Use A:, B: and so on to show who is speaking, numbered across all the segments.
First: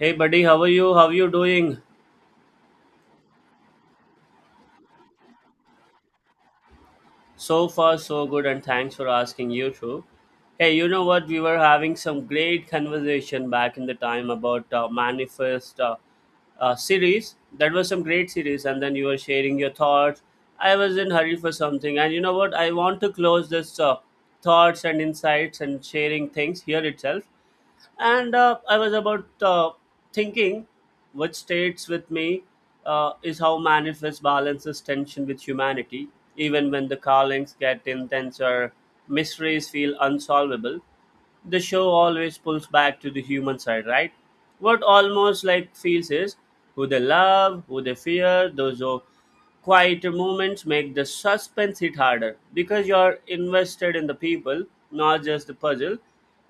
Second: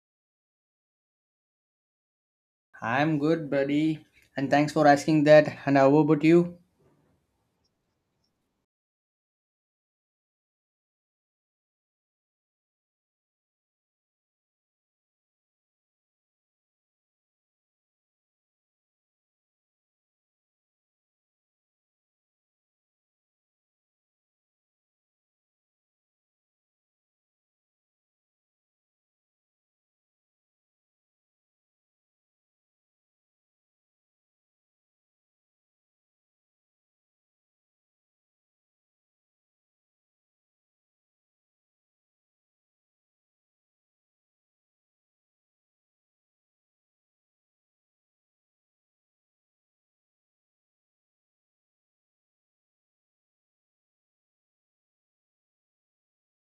A: Hey buddy, how are you? How you doing?
B: I'm good, buddy. And thanks for asking that. And how about you?
A: So far, so good, and thanks for asking you too. Hey, you know what? We were having some great conversation back in the time about Manifest series. That was some great series, and then you were sharing your thoughts. I was in hurry for something, and you know what? I want to close this thoughts and insights and sharing things here itself. And I was about thinking what states with me is how Manifest balances tension with humanity, even when the callings get intense or mysteries feel unsolvable. The show always pulls back to the human side, right? What almost like feels is who they love, who they fear, those are quieter moments, make the suspense hit harder because you're invested in the people, not just the puzzle.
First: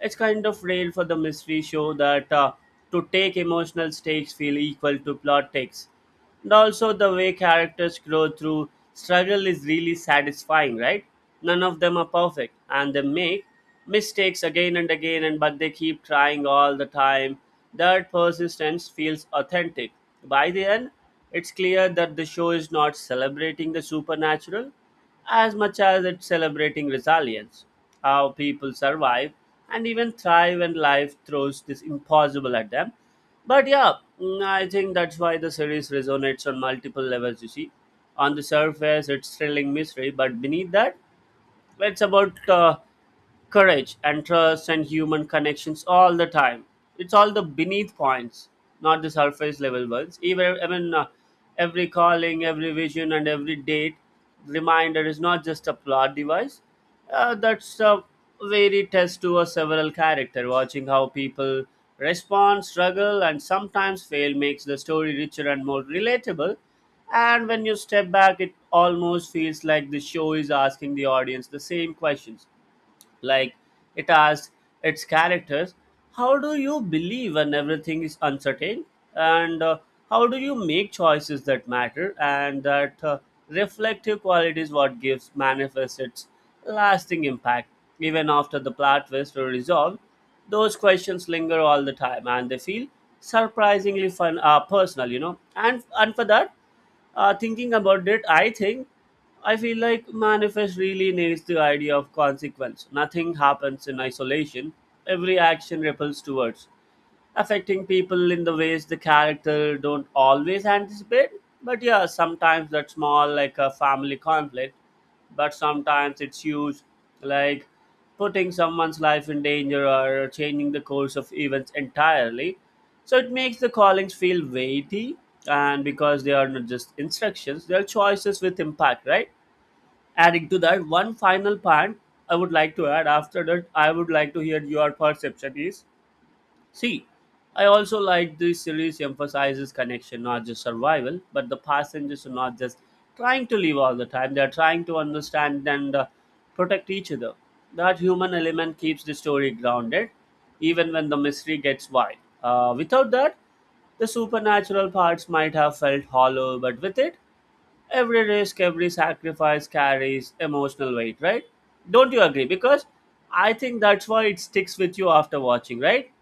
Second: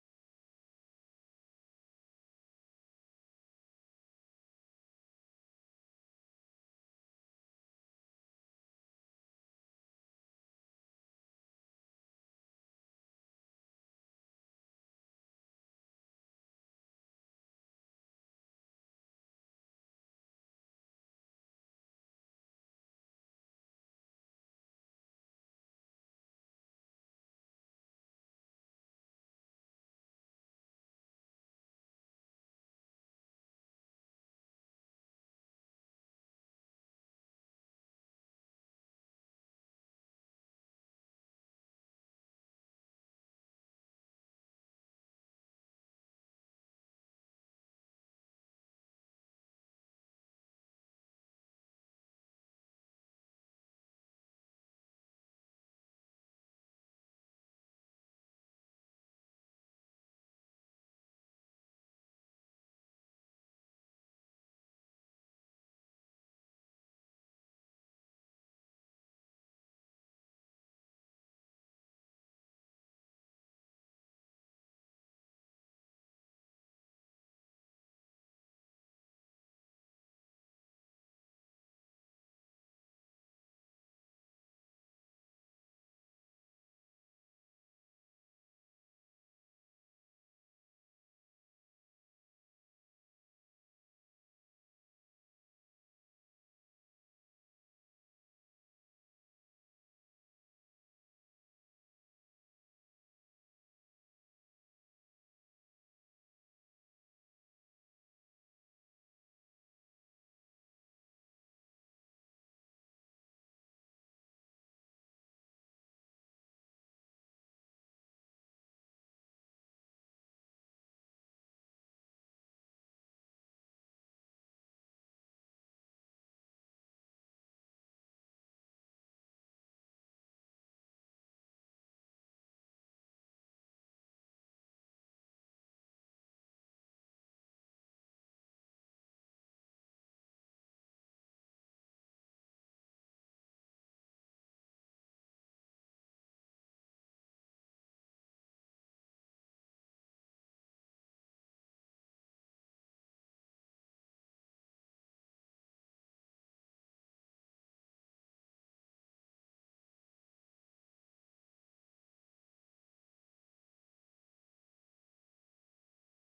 A: It's kind of rare for the mystery show that to take emotional stakes feel equal to plot takes. And also, the way characters grow through struggle is really satisfying, right? None of them are perfect, and they make mistakes again and again and but they keep trying all the time. That persistence feels authentic. By the end, it's clear that the show is not celebrating the supernatural as much as it's celebrating resilience, how people survive and even thrive when life throws this impossible at them. But yeah, I think that's why the series resonates on multiple levels. You see, on the surface it's thrilling mystery, but beneath that, it's about courage and trust and human connections all the time. It's all the beneath points, not the surface level ones. Even I mean, every calling, every vision, and every date reminder is not just a plot device. That's a very test to a several character. Watching how people respond, struggle, and sometimes fail makes the story richer and more relatable. And when you step back, it almost feels like the show is asking the audience the same questions. Like, it asks its characters, how do you believe when everything is uncertain? And how do you make choices that matter? And that reflective quality is what gives Manifest its lasting impact. Even after the plot twists are resolved, those questions linger all the time and they feel surprisingly fun, personal, you know. And for that, thinking about it, I think I feel like Manifest really nails the idea of consequence. Nothing happens in isolation. Every action ripples towards affecting people in the ways the character don't always anticipate. But yeah, sometimes that's small, like a family conflict, but sometimes it's huge, like putting someone's life in danger or changing the course of events entirely. So it makes the callings feel weighty, and because they are not just instructions, they are choices with impact, right? Adding to that one final point, I would like to add after that I would like to hear your perception is, see, I also like this series emphasizes connection, not just survival, but the passengers are not just trying to live all the time. They are trying to understand and protect each other. That human element keeps the story grounded, even when the mystery gets wide. Without that, the supernatural parts might have felt hollow, but with it, every risk, every sacrifice carries emotional weight, right? Don't you agree? Because I think that's why it sticks with you after watching, right?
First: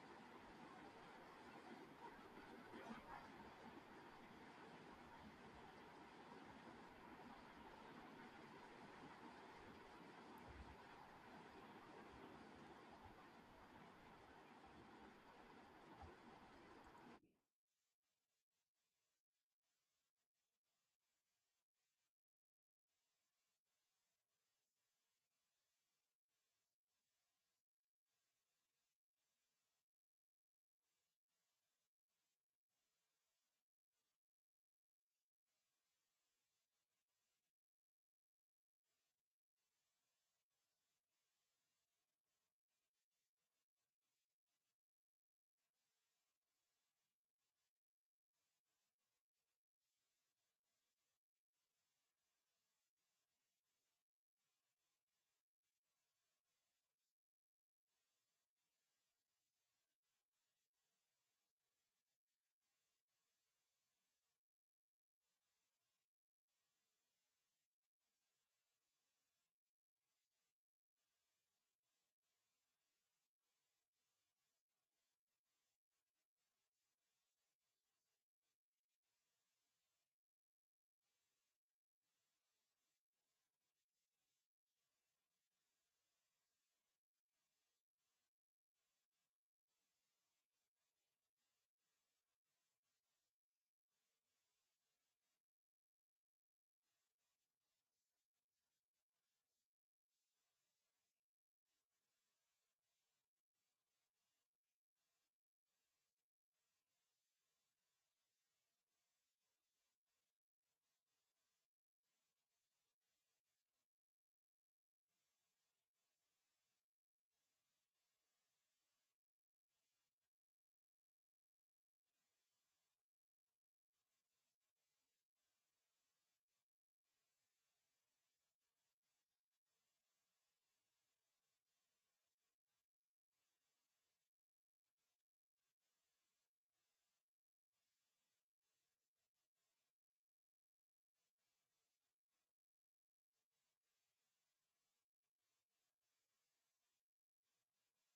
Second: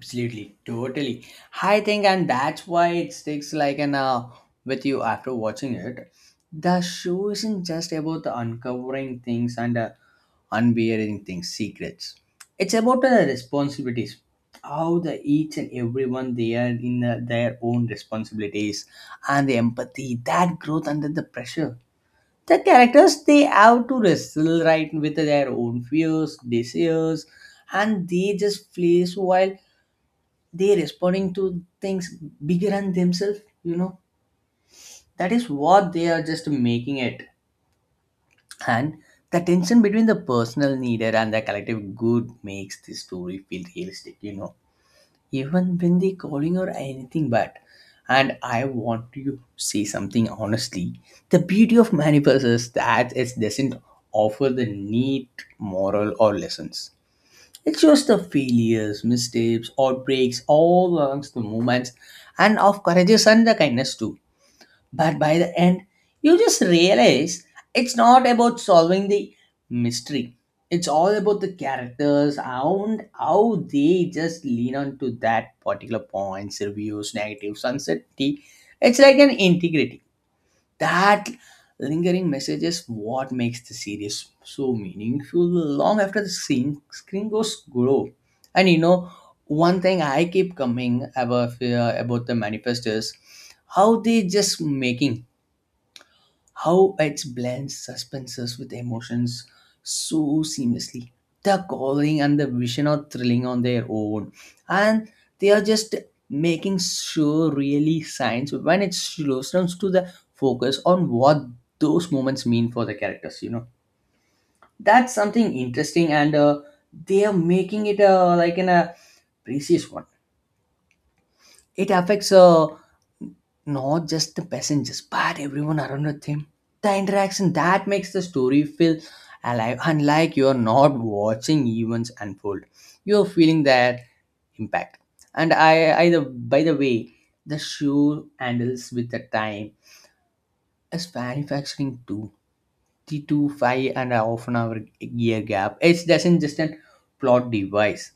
B: Absolutely, totally. I think, and that's why it sticks like an with you after watching it. The show isn't just about the uncovering things and unbearing things, secrets. It's about the responsibilities, how the each and everyone they are in their own responsibilities, and the empathy that growth under the pressure. The characters they have to wrestle right with their own fears desires, and they just play so while they're responding to things bigger than themselves, you know. That is what they are just making it. And the tension between the personal needer and the collective good makes the story feel realistic, you know, even when they calling or anything bad. And I want you to say something honestly, the beauty of manipulation is that it doesn't offer the neat moral or lessons. It shows the failures, mistakes, outbreaks, all along the moments and of courageous and the kindness too. But by the end, you just realize it's not about solving the mystery. It's all about the characters and how they just lean on to that particular points, reviews, negatives, uncertainty. It's like an integrity. That lingering message is what makes the series so meaningful long after the scene screen goes glow. And you know, one thing I keep coming about the manifest is how they just making, how it blends suspenses with emotions so seamlessly. The coloring and the vision are thrilling on their own, and they are just making sure really science when it slows down to the focus on what those moments mean for the characters. You know, that's something interesting, and they are making it like in a precious one. It affects not just the passengers, but everyone around with him. The interaction that makes the story feel alive, unlike you're not watching events unfold. You're feeling that impact. And by the way, the show handles with the time is manufacturing too. The two, five and a half an hour year gap. It doesn't just a plot device.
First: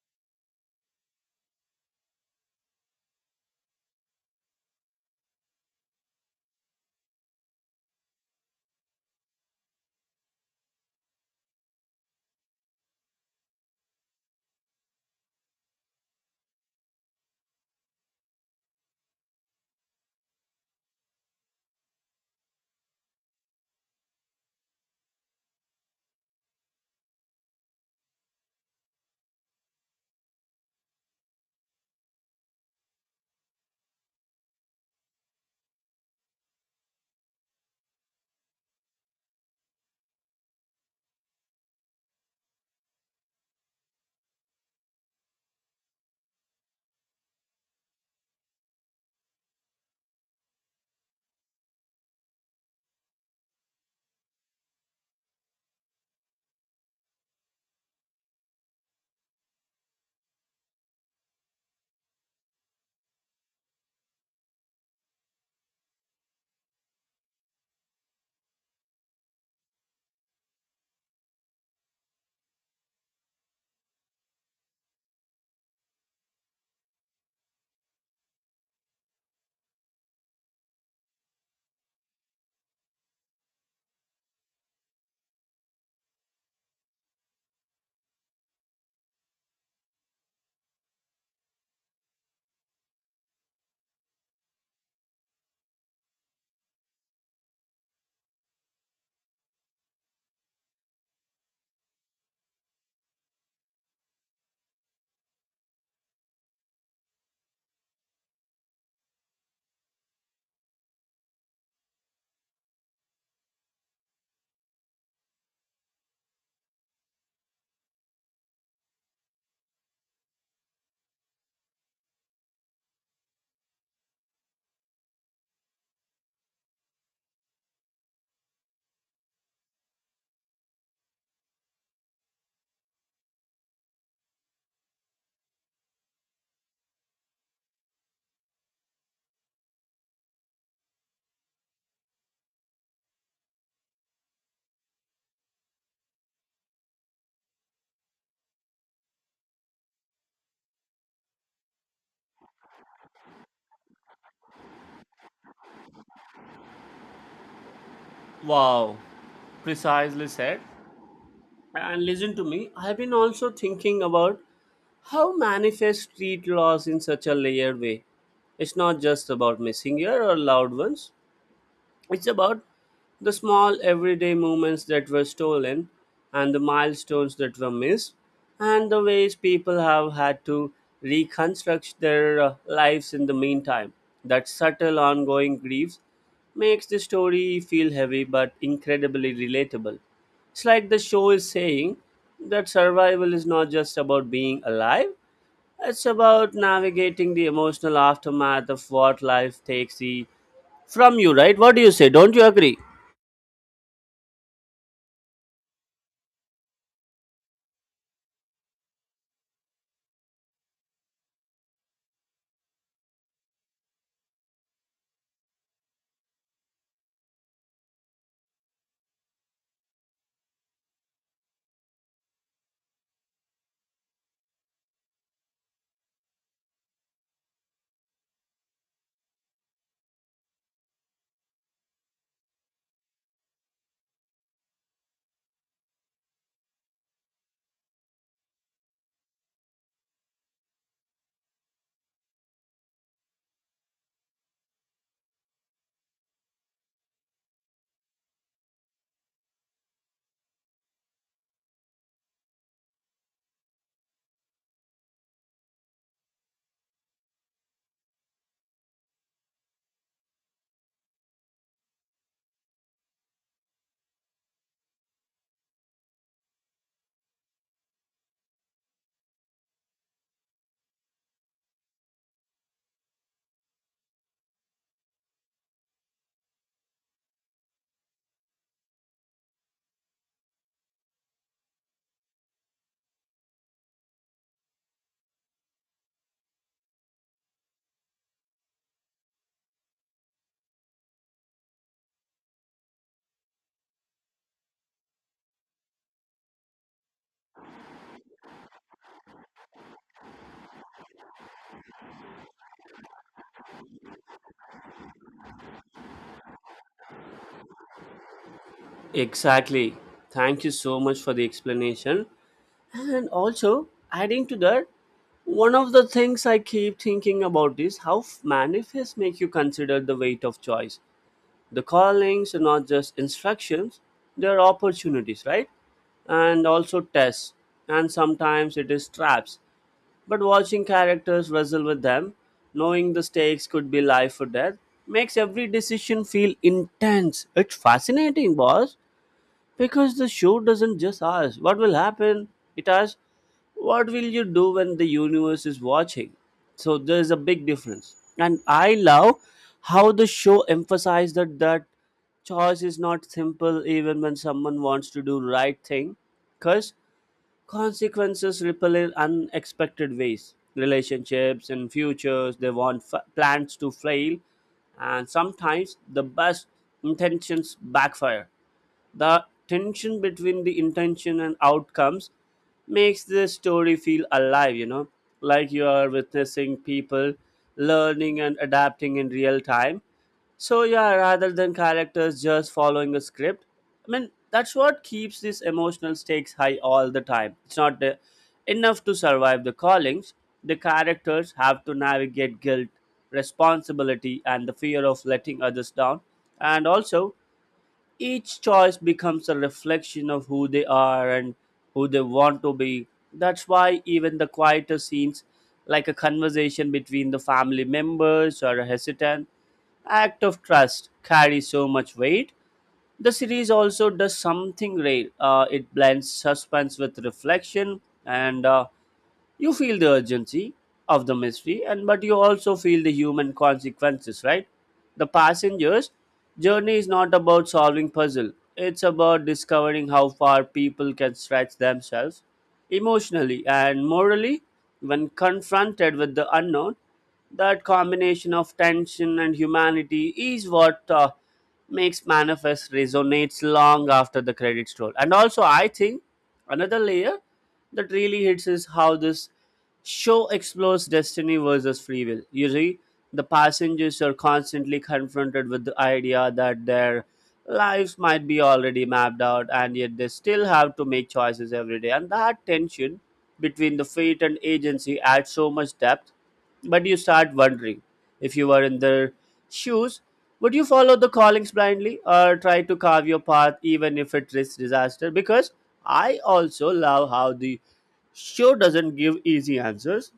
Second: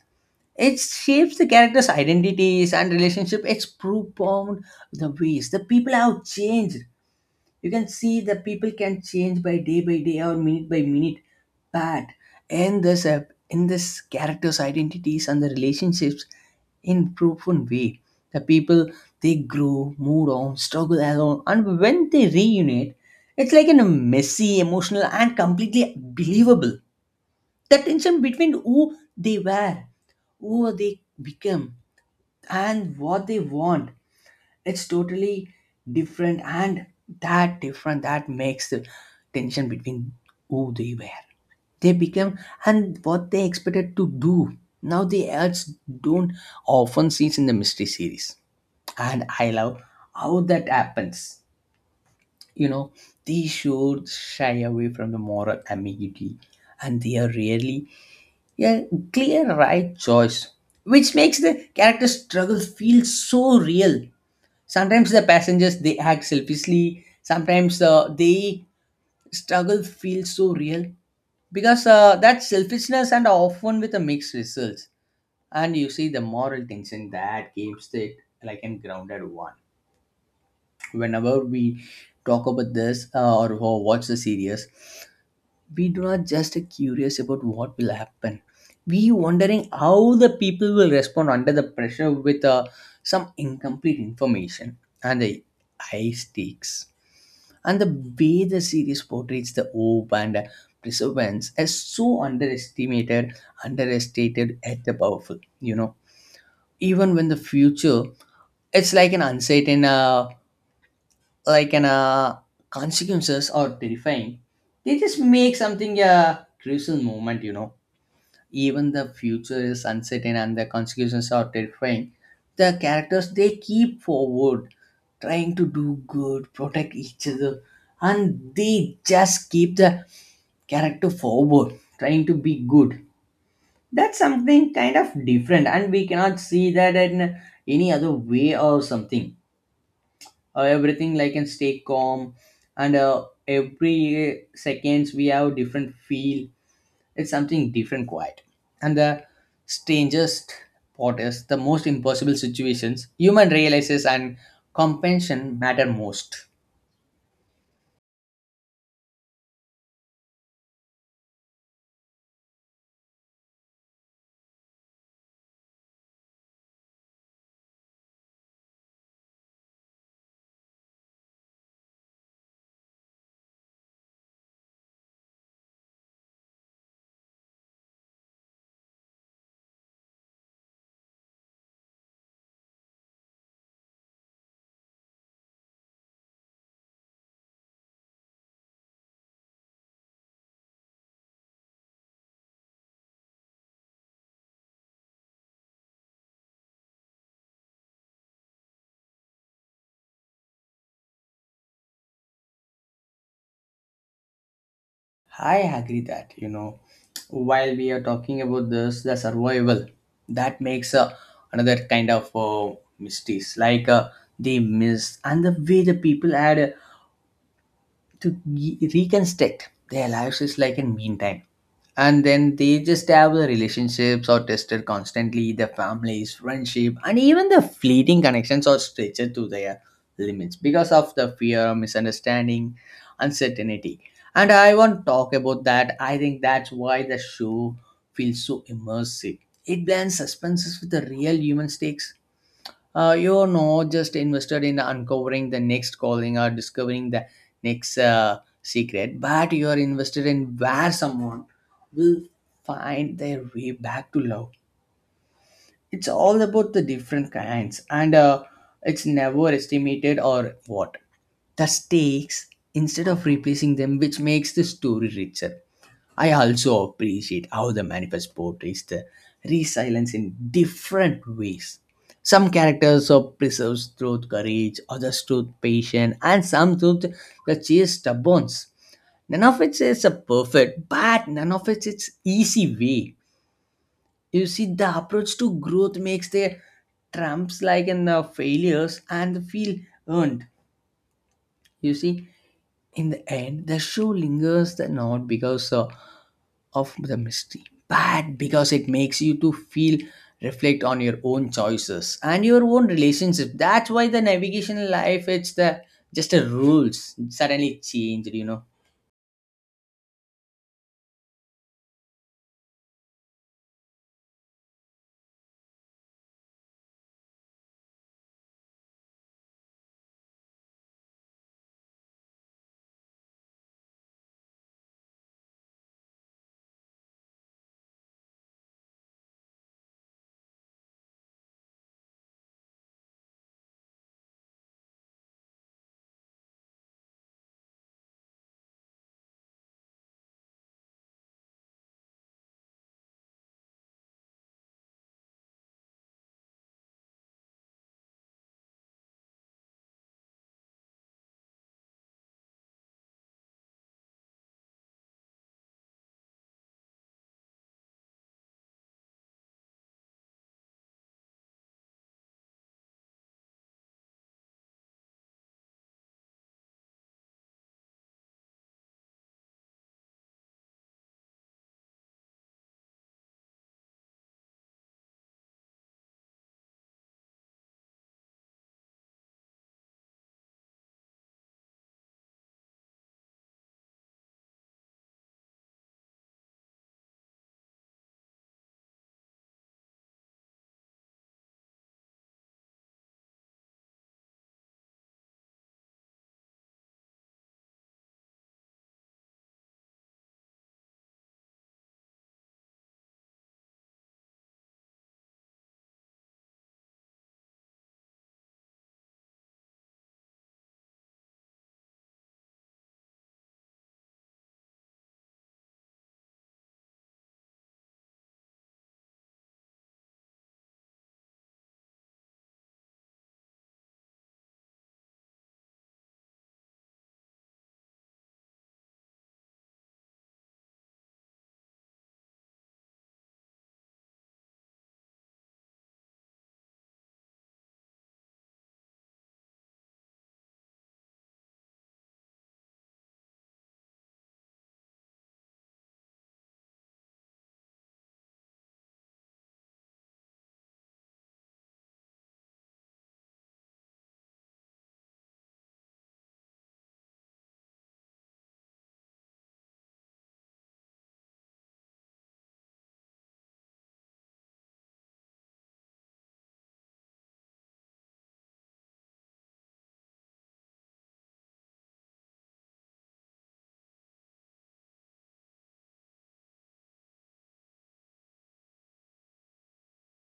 B: It shapes the characters' identities and relationship. It's profound the ways the people have changed. You can see the people can change by day or minute by minute. But in this app, in this characters' identities and the relationships, in profound way. The people they grow, move on, struggle alone, and when they reunite, it's like a messy, emotional, and completely believable. The tension between who they were, who they become, and what they want, it's totally different. And that different that makes the tension between who they were, they become, and what they expected to do now. The ads don't often see in the mystery series, and I love how that happens, you know. They should shy away from the moral ambiguity, and they are really a clear right choice, which makes the character struggle feel so real. Sometimes the passengers they act selfishly, sometimes they struggle feels so real, because that selfishness and often with a mixed results, and you see the moral tension that keeps it like a grounded one. Whenever we talk about this, or watch the series, we do not just curious about what will happen. We wondering how the people will respond under the pressure with some incomplete information and the high stakes. And the way the series portrays the hope and perseverance is so underestimated, understated, at the powerful. You know, even when the future, it's like an uncertain, like an consequences or terrifying. They just make something a crucial moment. You know, even the future is uncertain and the consequences are terrifying. The characters they keep forward, trying to do good, protect each other, and they just keep the character forward trying to be good. That's something kind of different, and we cannot see that in any other way or something. Everything like can stay calm, and every seconds we have different feel. It's something different, quiet. And the strangest part is the most impossible situations, human realizes and compassion matter most.
A: Wow, precisely said. And listen to me, I've been also thinking about how Manifest street laws in such a layered way. It's not just about missing here or loud ones. It's about the small everyday moments that were stolen and the milestones that were missed and the ways people have had to reconstruct their lives in the meantime. That subtle ongoing grief makes the story feel heavy but incredibly relatable. It's like the show is saying that survival is not just about being alive, it's about navigating the emotional aftermath of what life takes the from you, right? What do you say? Don't you agree?
B: I agree that, you know, while we are talking about this, the survival, that makes another kind of mysteries, like the myths, and the way the people had to reconstruct their lives is like in meantime. And then they just have the relationships are tested constantly, their families, friendship, and even the fleeting connections are stretched to their limits because of the fear, misunderstanding, uncertainty. And I want to talk about that. I think that's why the show feels so immersive. It blends suspenses with the real human stakes. You're not just invested in uncovering the next calling or discovering the next secret, but you're invested in where someone will find their way back to love. It's all about the different kinds, and it's never estimated or what. The stakes instead of replacing them, which makes the story richer. I also appreciate how the manifest portrays the resilience in different ways. Some characters are preserved through courage, others through patience, and some through the sheer stubbornness. None of it is a perfect, but none of it is easy way. You see, the approach to growth makes their trumps like in the failures and feel earned. You see, in the end, the show lingers the not because of the mystery, but because it makes you to feel reflect on your own choices and your own relationship. That's why the navigation in life, it's the just the rules suddenly changed, you know.
A: Exactly. Thank you so much for the explanation. And also, adding to that, one of the things I keep thinking about is how manifests make you consider the weight of choice. The callings are not just instructions, they are opportunities, right? And also tests. And sometimes it is traps. But watching characters wrestle with them, knowing the stakes could be life or death, makes every decision feel intense. It's fascinating, boss, because the show doesn't just ask what will happen, it asks what will you do when the universe is watching. So there's a big difference. And I love how the show emphasized that that choice is not simple even when someone wants to do right thing, because consequences ripple in unexpected ways. Relationships and futures, they want plans to fail, and sometimes the best intentions backfire. The tension between the intention and outcomes makes the story feel alive, you know, like you are witnessing people learning and adapting in real time. So yeah, rather than characters just following a script, I mean, that's what keeps these emotional stakes high all the time. It's not the, enough to survive the callings, the characters have to navigate guilt, responsibility, and the fear of letting others down. And also, each choice becomes a reflection of who they are and who they want to be. That's why even the quieter scenes, like a conversation between the family members or a hesitant act of trust, carry so much weight. The series also does something rare. It blends suspense with reflection, and you feel the urgency of the mystery and but you also feel the human consequences, right? The passengers journey is not about solving puzzle, it's about discovering how far people can stretch themselves emotionally and morally when confronted with the unknown. That combination of tension and humanity is what makes Manifest resonates long after the credits roll. And also, I think another layer that really hits is how this show explores destiny versus free will. You see, the passengers are constantly confronted with the idea that their lives might be already mapped out, and yet they still have to make choices every day. And that tension between the fate and agency adds so much depth. But you start wondering, if you were in their shoes, would you follow the callings blindly or try to carve your path even if it risks disaster? Because I also love how the show doesn't give easy answers,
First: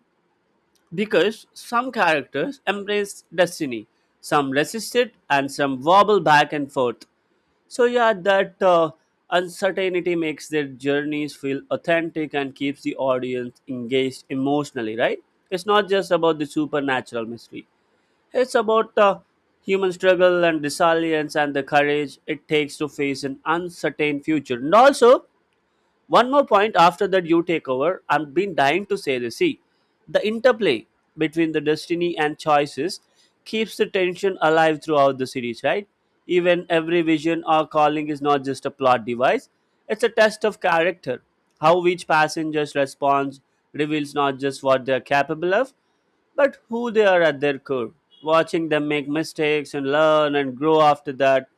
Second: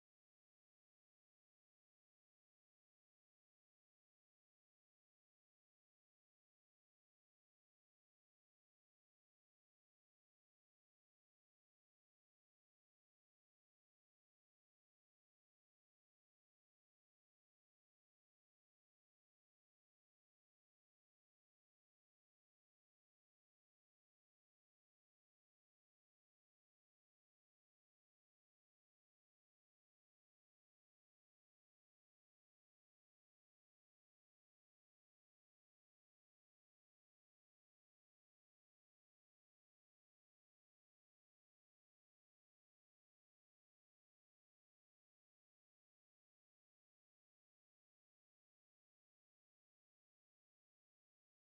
A: because some characters embrace destiny, some resist it, and some wobble back and forth. So yeah, that uncertainty makes their journeys feel authentic and keeps the audience engaged emotionally, right? It's not just about the supernatural mystery. It's about human struggle and resilience and the courage it takes to face an uncertain future. And also, one more point after that you take over. I've been dying to say this. See, the interplay between the destiny and choices keeps the tension alive throughout the series, right? Even every vision or calling is not just a plot device, it's a test of character. How each passenger's response reveals not just what they're capable of, but who they are at their core. Watching them make mistakes and learn and grow after that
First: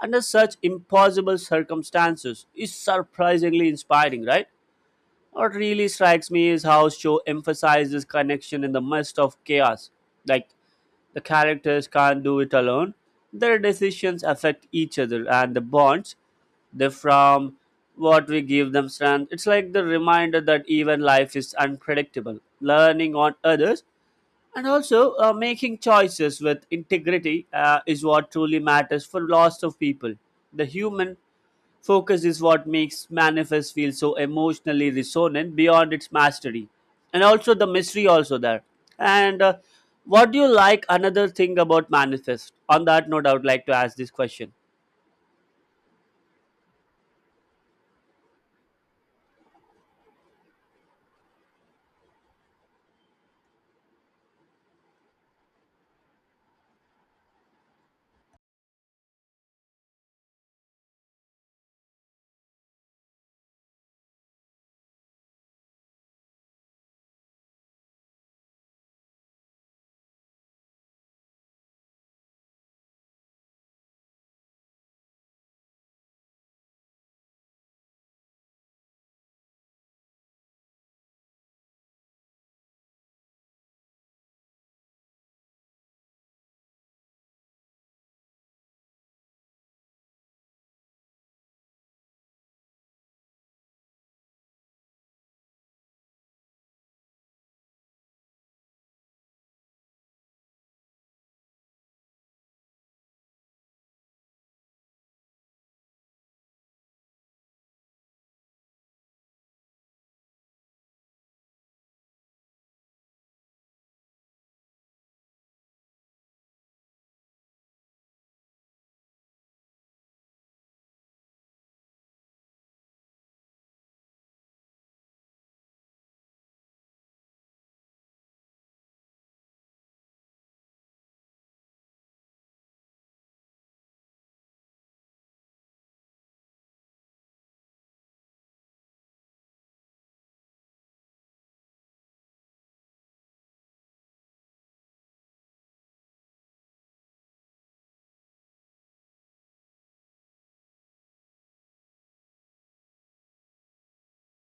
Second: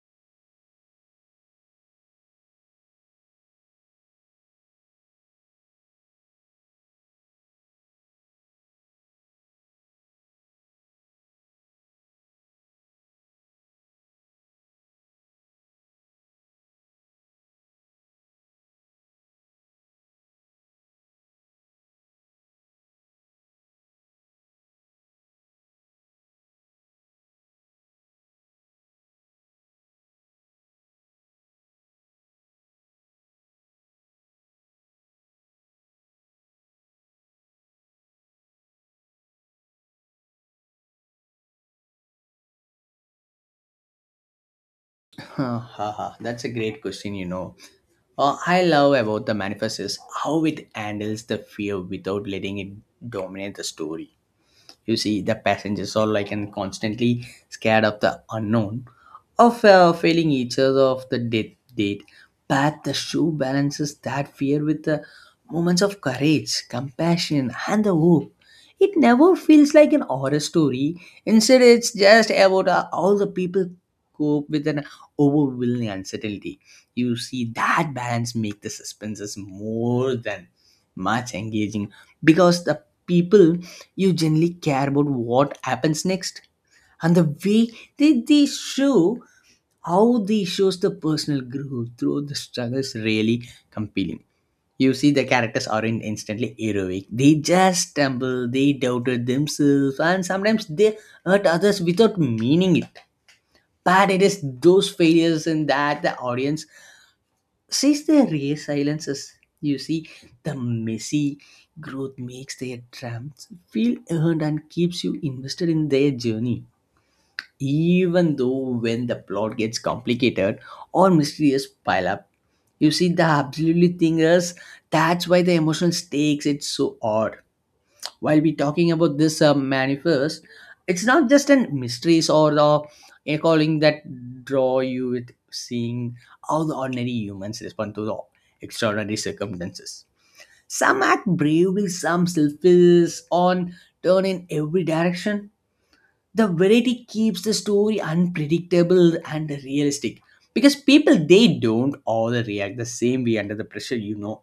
A: under such impossible circumstances is surprisingly inspiring, right? What really strikes me is how show emphasizes connection in the midst of chaos. Like, the characters can't do it alone. Their decisions affect each other and the bonds they from what we give them strength. It's like the reminder that even life is unpredictable. Learning on others, and also, making choices with integrity is what truly matters for lots of people. The human focus is what makes Manifest feel so emotionally resonant beyond its mastery, and also the mystery also there. And what do you like? Another thing about Manifest. On that note, I would like to ask this question.
B: Haha, that's a great question, you know. I love about the manifest is how it handles the fear without letting it dominate the story. You see, the passengers are like and constantly scared of the unknown, of failing each other, of the death date. But the show balances that fear with the moments of courage, compassion, and the hope. It never feels like an horror story. Instead, it's just about all the people cope with an overwhelming uncertainty. You see, that balance make the suspenses more than much engaging, because the people you generally care about what happens next. And the way they show how they shows the personal growth through the struggle is really compelling. You see the characters aren't instantly heroic, they just stumble, they doubted themselves, and sometimes they hurt others without meaning it. But it is those failures in that the audience since they re silences, you see, the messy growth makes their drums feel earned and keeps you invested in their journey. Even though when the plot gets complicated or mysterious pile up, you see the absolutely thing is that's why the emotional stakes it's so odd. While we talking about this manifest, it's not just an mysteries or the a calling that draw you with seeing how the ordinary humans respond to the extraordinary circumstances. Some act bravely, some selfish on turn in every direction. The variety keeps the story unpredictable and realistic, because people they don't all react the same way under the pressure, you know.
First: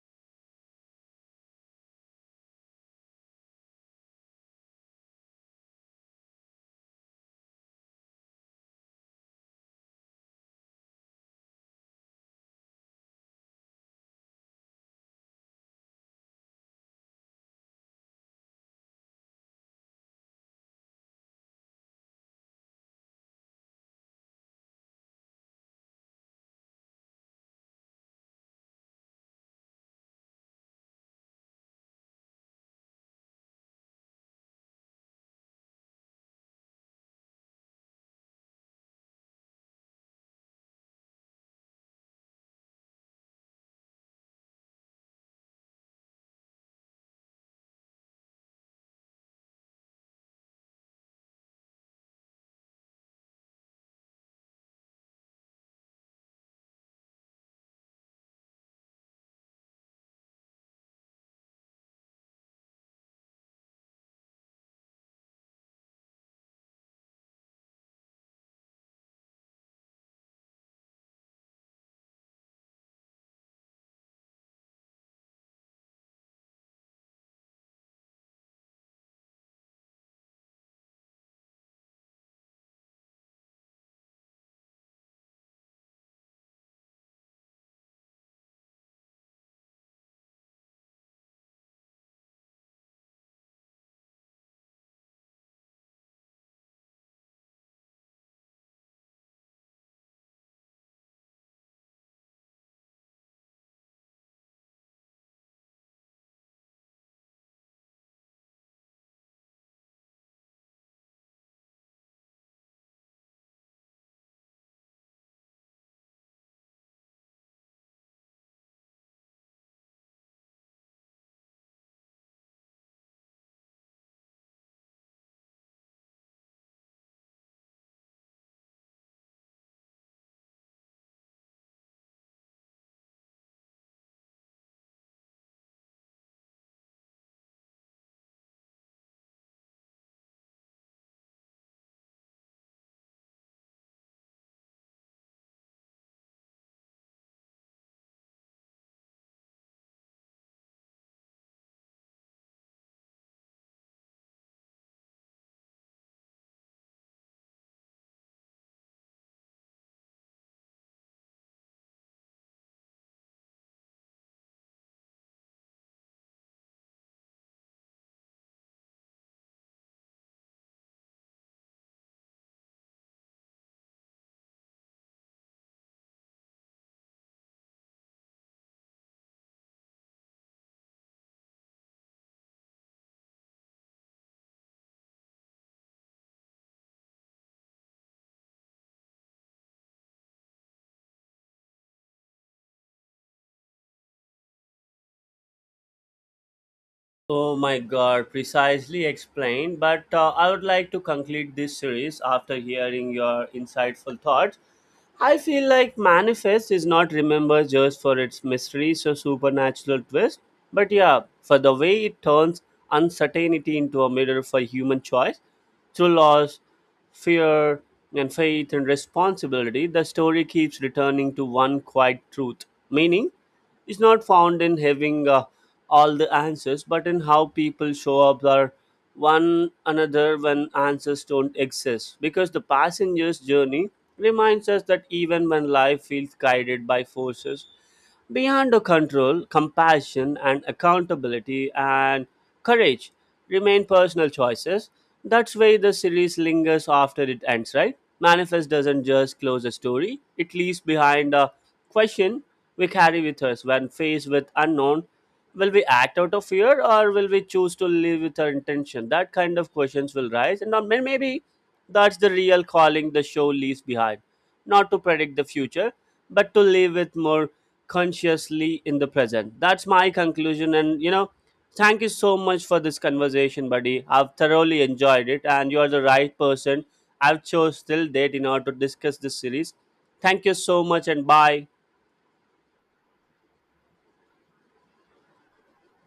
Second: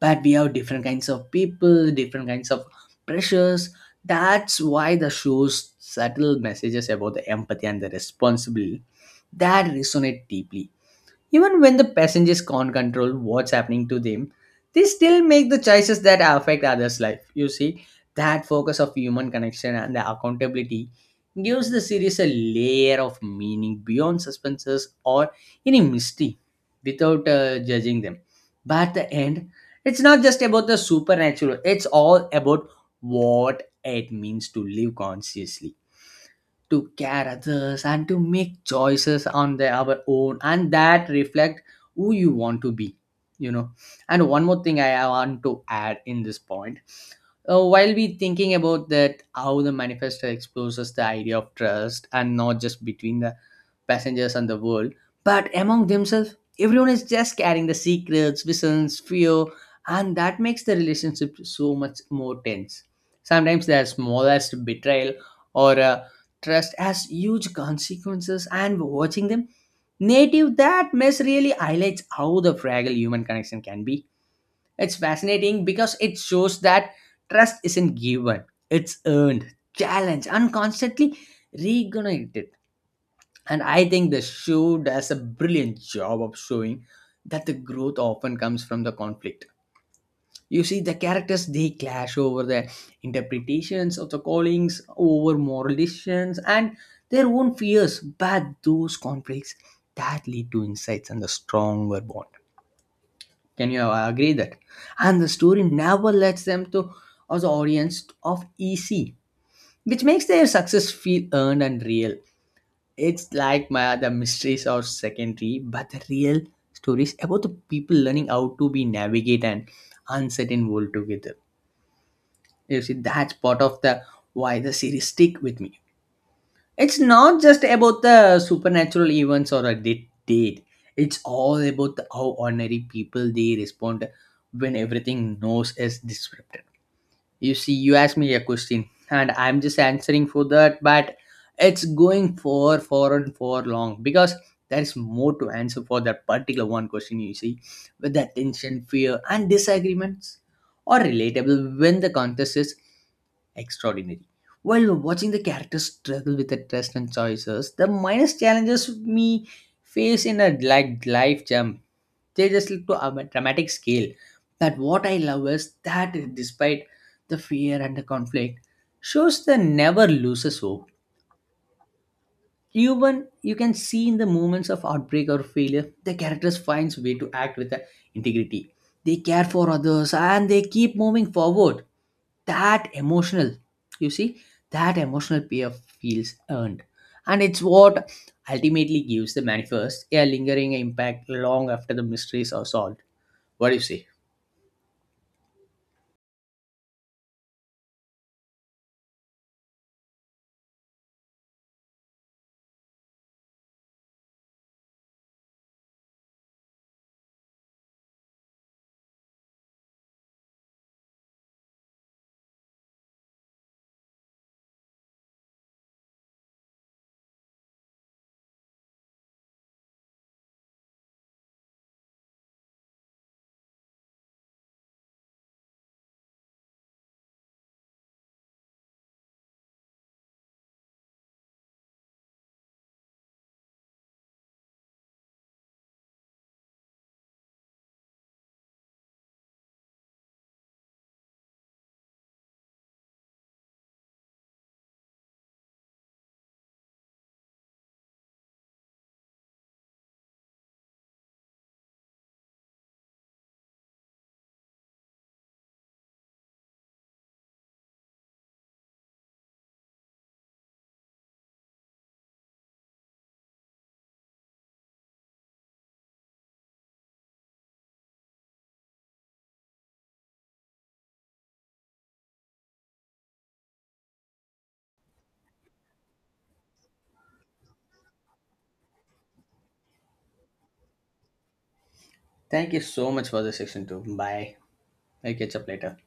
B: But we have different kinds of people, different kinds of pressures. That's why the show's subtle messages about the empathy and the responsibility that resonate deeply. Even when the passengers can't control what's happening to them, they still make the choices that affect others' life. You see, that focus of human connection and the accountability gives the series a layer of meaning beyond suspenses or any mystery without judging them. But at the end, it's not just about the supernatural, it's all about what it means to live consciously, to care others, and to make choices on their our own, and that reflect who you want to be, you know. And one more thing I want to add in this point. While we thinking about that, how the manifesto exposes the idea of trust, and not just between the passengers and the world, but among themselves. Everyone is just carrying the secrets, visions, fear, and that makes the relationship so much more tense. Sometimes the smallest betrayal or trust has huge consequences, and watching them native that mess really highlights how the fragile human connection can be. It's fascinating because it shows that trust isn't given, it's earned, challenged, and constantly reignited. And I think the show does a brilliant job of showing that the growth often comes from the conflict. You see, the characters they clash over the interpretations of the callings, over moral decisions, and their own fears. But those conflicts that lead to insights and the stronger bond. Can you agree that? And the story never lets them to as the audience of EC, which makes their success feel earned and real. It's like my the mysteries are secondary, but the real stories about the people learning how to be navigate an uncertain world together. You see, that's part of the why the series stick with me. It's not just about the supernatural events or a date. It's all about the, how ordinary people they respond when everything knows is disrupted. You see, you asked me a question, and I'm just answering for that, but it's going for and for long, because there is more to answer for that particular one question. You see, with that tension, fear, and disagreements are relatable when the contest is extraordinary. While watching the characters struggle with the trust and choices, the minus challenges we face in a like life jump, they just look to a dramatic scale. That what I love is that despite the fear and the conflict, shows the never loses hope. Even you can see in the moments of outbreak or failure, the characters finds way to act with the integrity. They care for others and they keep moving forward. That emotional, you see, that emotional payoff feels earned, and it's what ultimately gives the manifest a lingering impact long after the mysteries are solved. What do you say?
A: Oh my god, precisely explained. But I would like to conclude this series after hearing your insightful thoughts. I feel like Manifest is not remembered just for its mysteries or supernatural twist, but yeah, for the way it turns uncertainty into a mirror for human choice through loss, fear, and faith and responsibility. The story keeps returning to one quiet truth. Meaning is not found in having all the answers, but in how people show up for one another when answers don't exist. Because the passenger's journey reminds us that even when life feels guided by forces beyond our control, compassion and accountability and courage remain personal choices. That's why the series lingers after it ends, right? Manifest doesn't just close a story, it leaves behind a question we carry with us when faced with unknown. Will we act out of fear or will we choose to live with our intention? That kind of questions will rise, and maybe that's the real calling the show leaves behind. Not to predict the future, but to live with more consciously in the present. That's my conclusion, and you know, thank you so much for this conversation, buddy. I've thoroughly enjoyed it, and you are the right person I've chose till date in order to discuss this series. Thank you so much, and bye.
B: Thank you so much for the section too. Bye. I'll catch up later.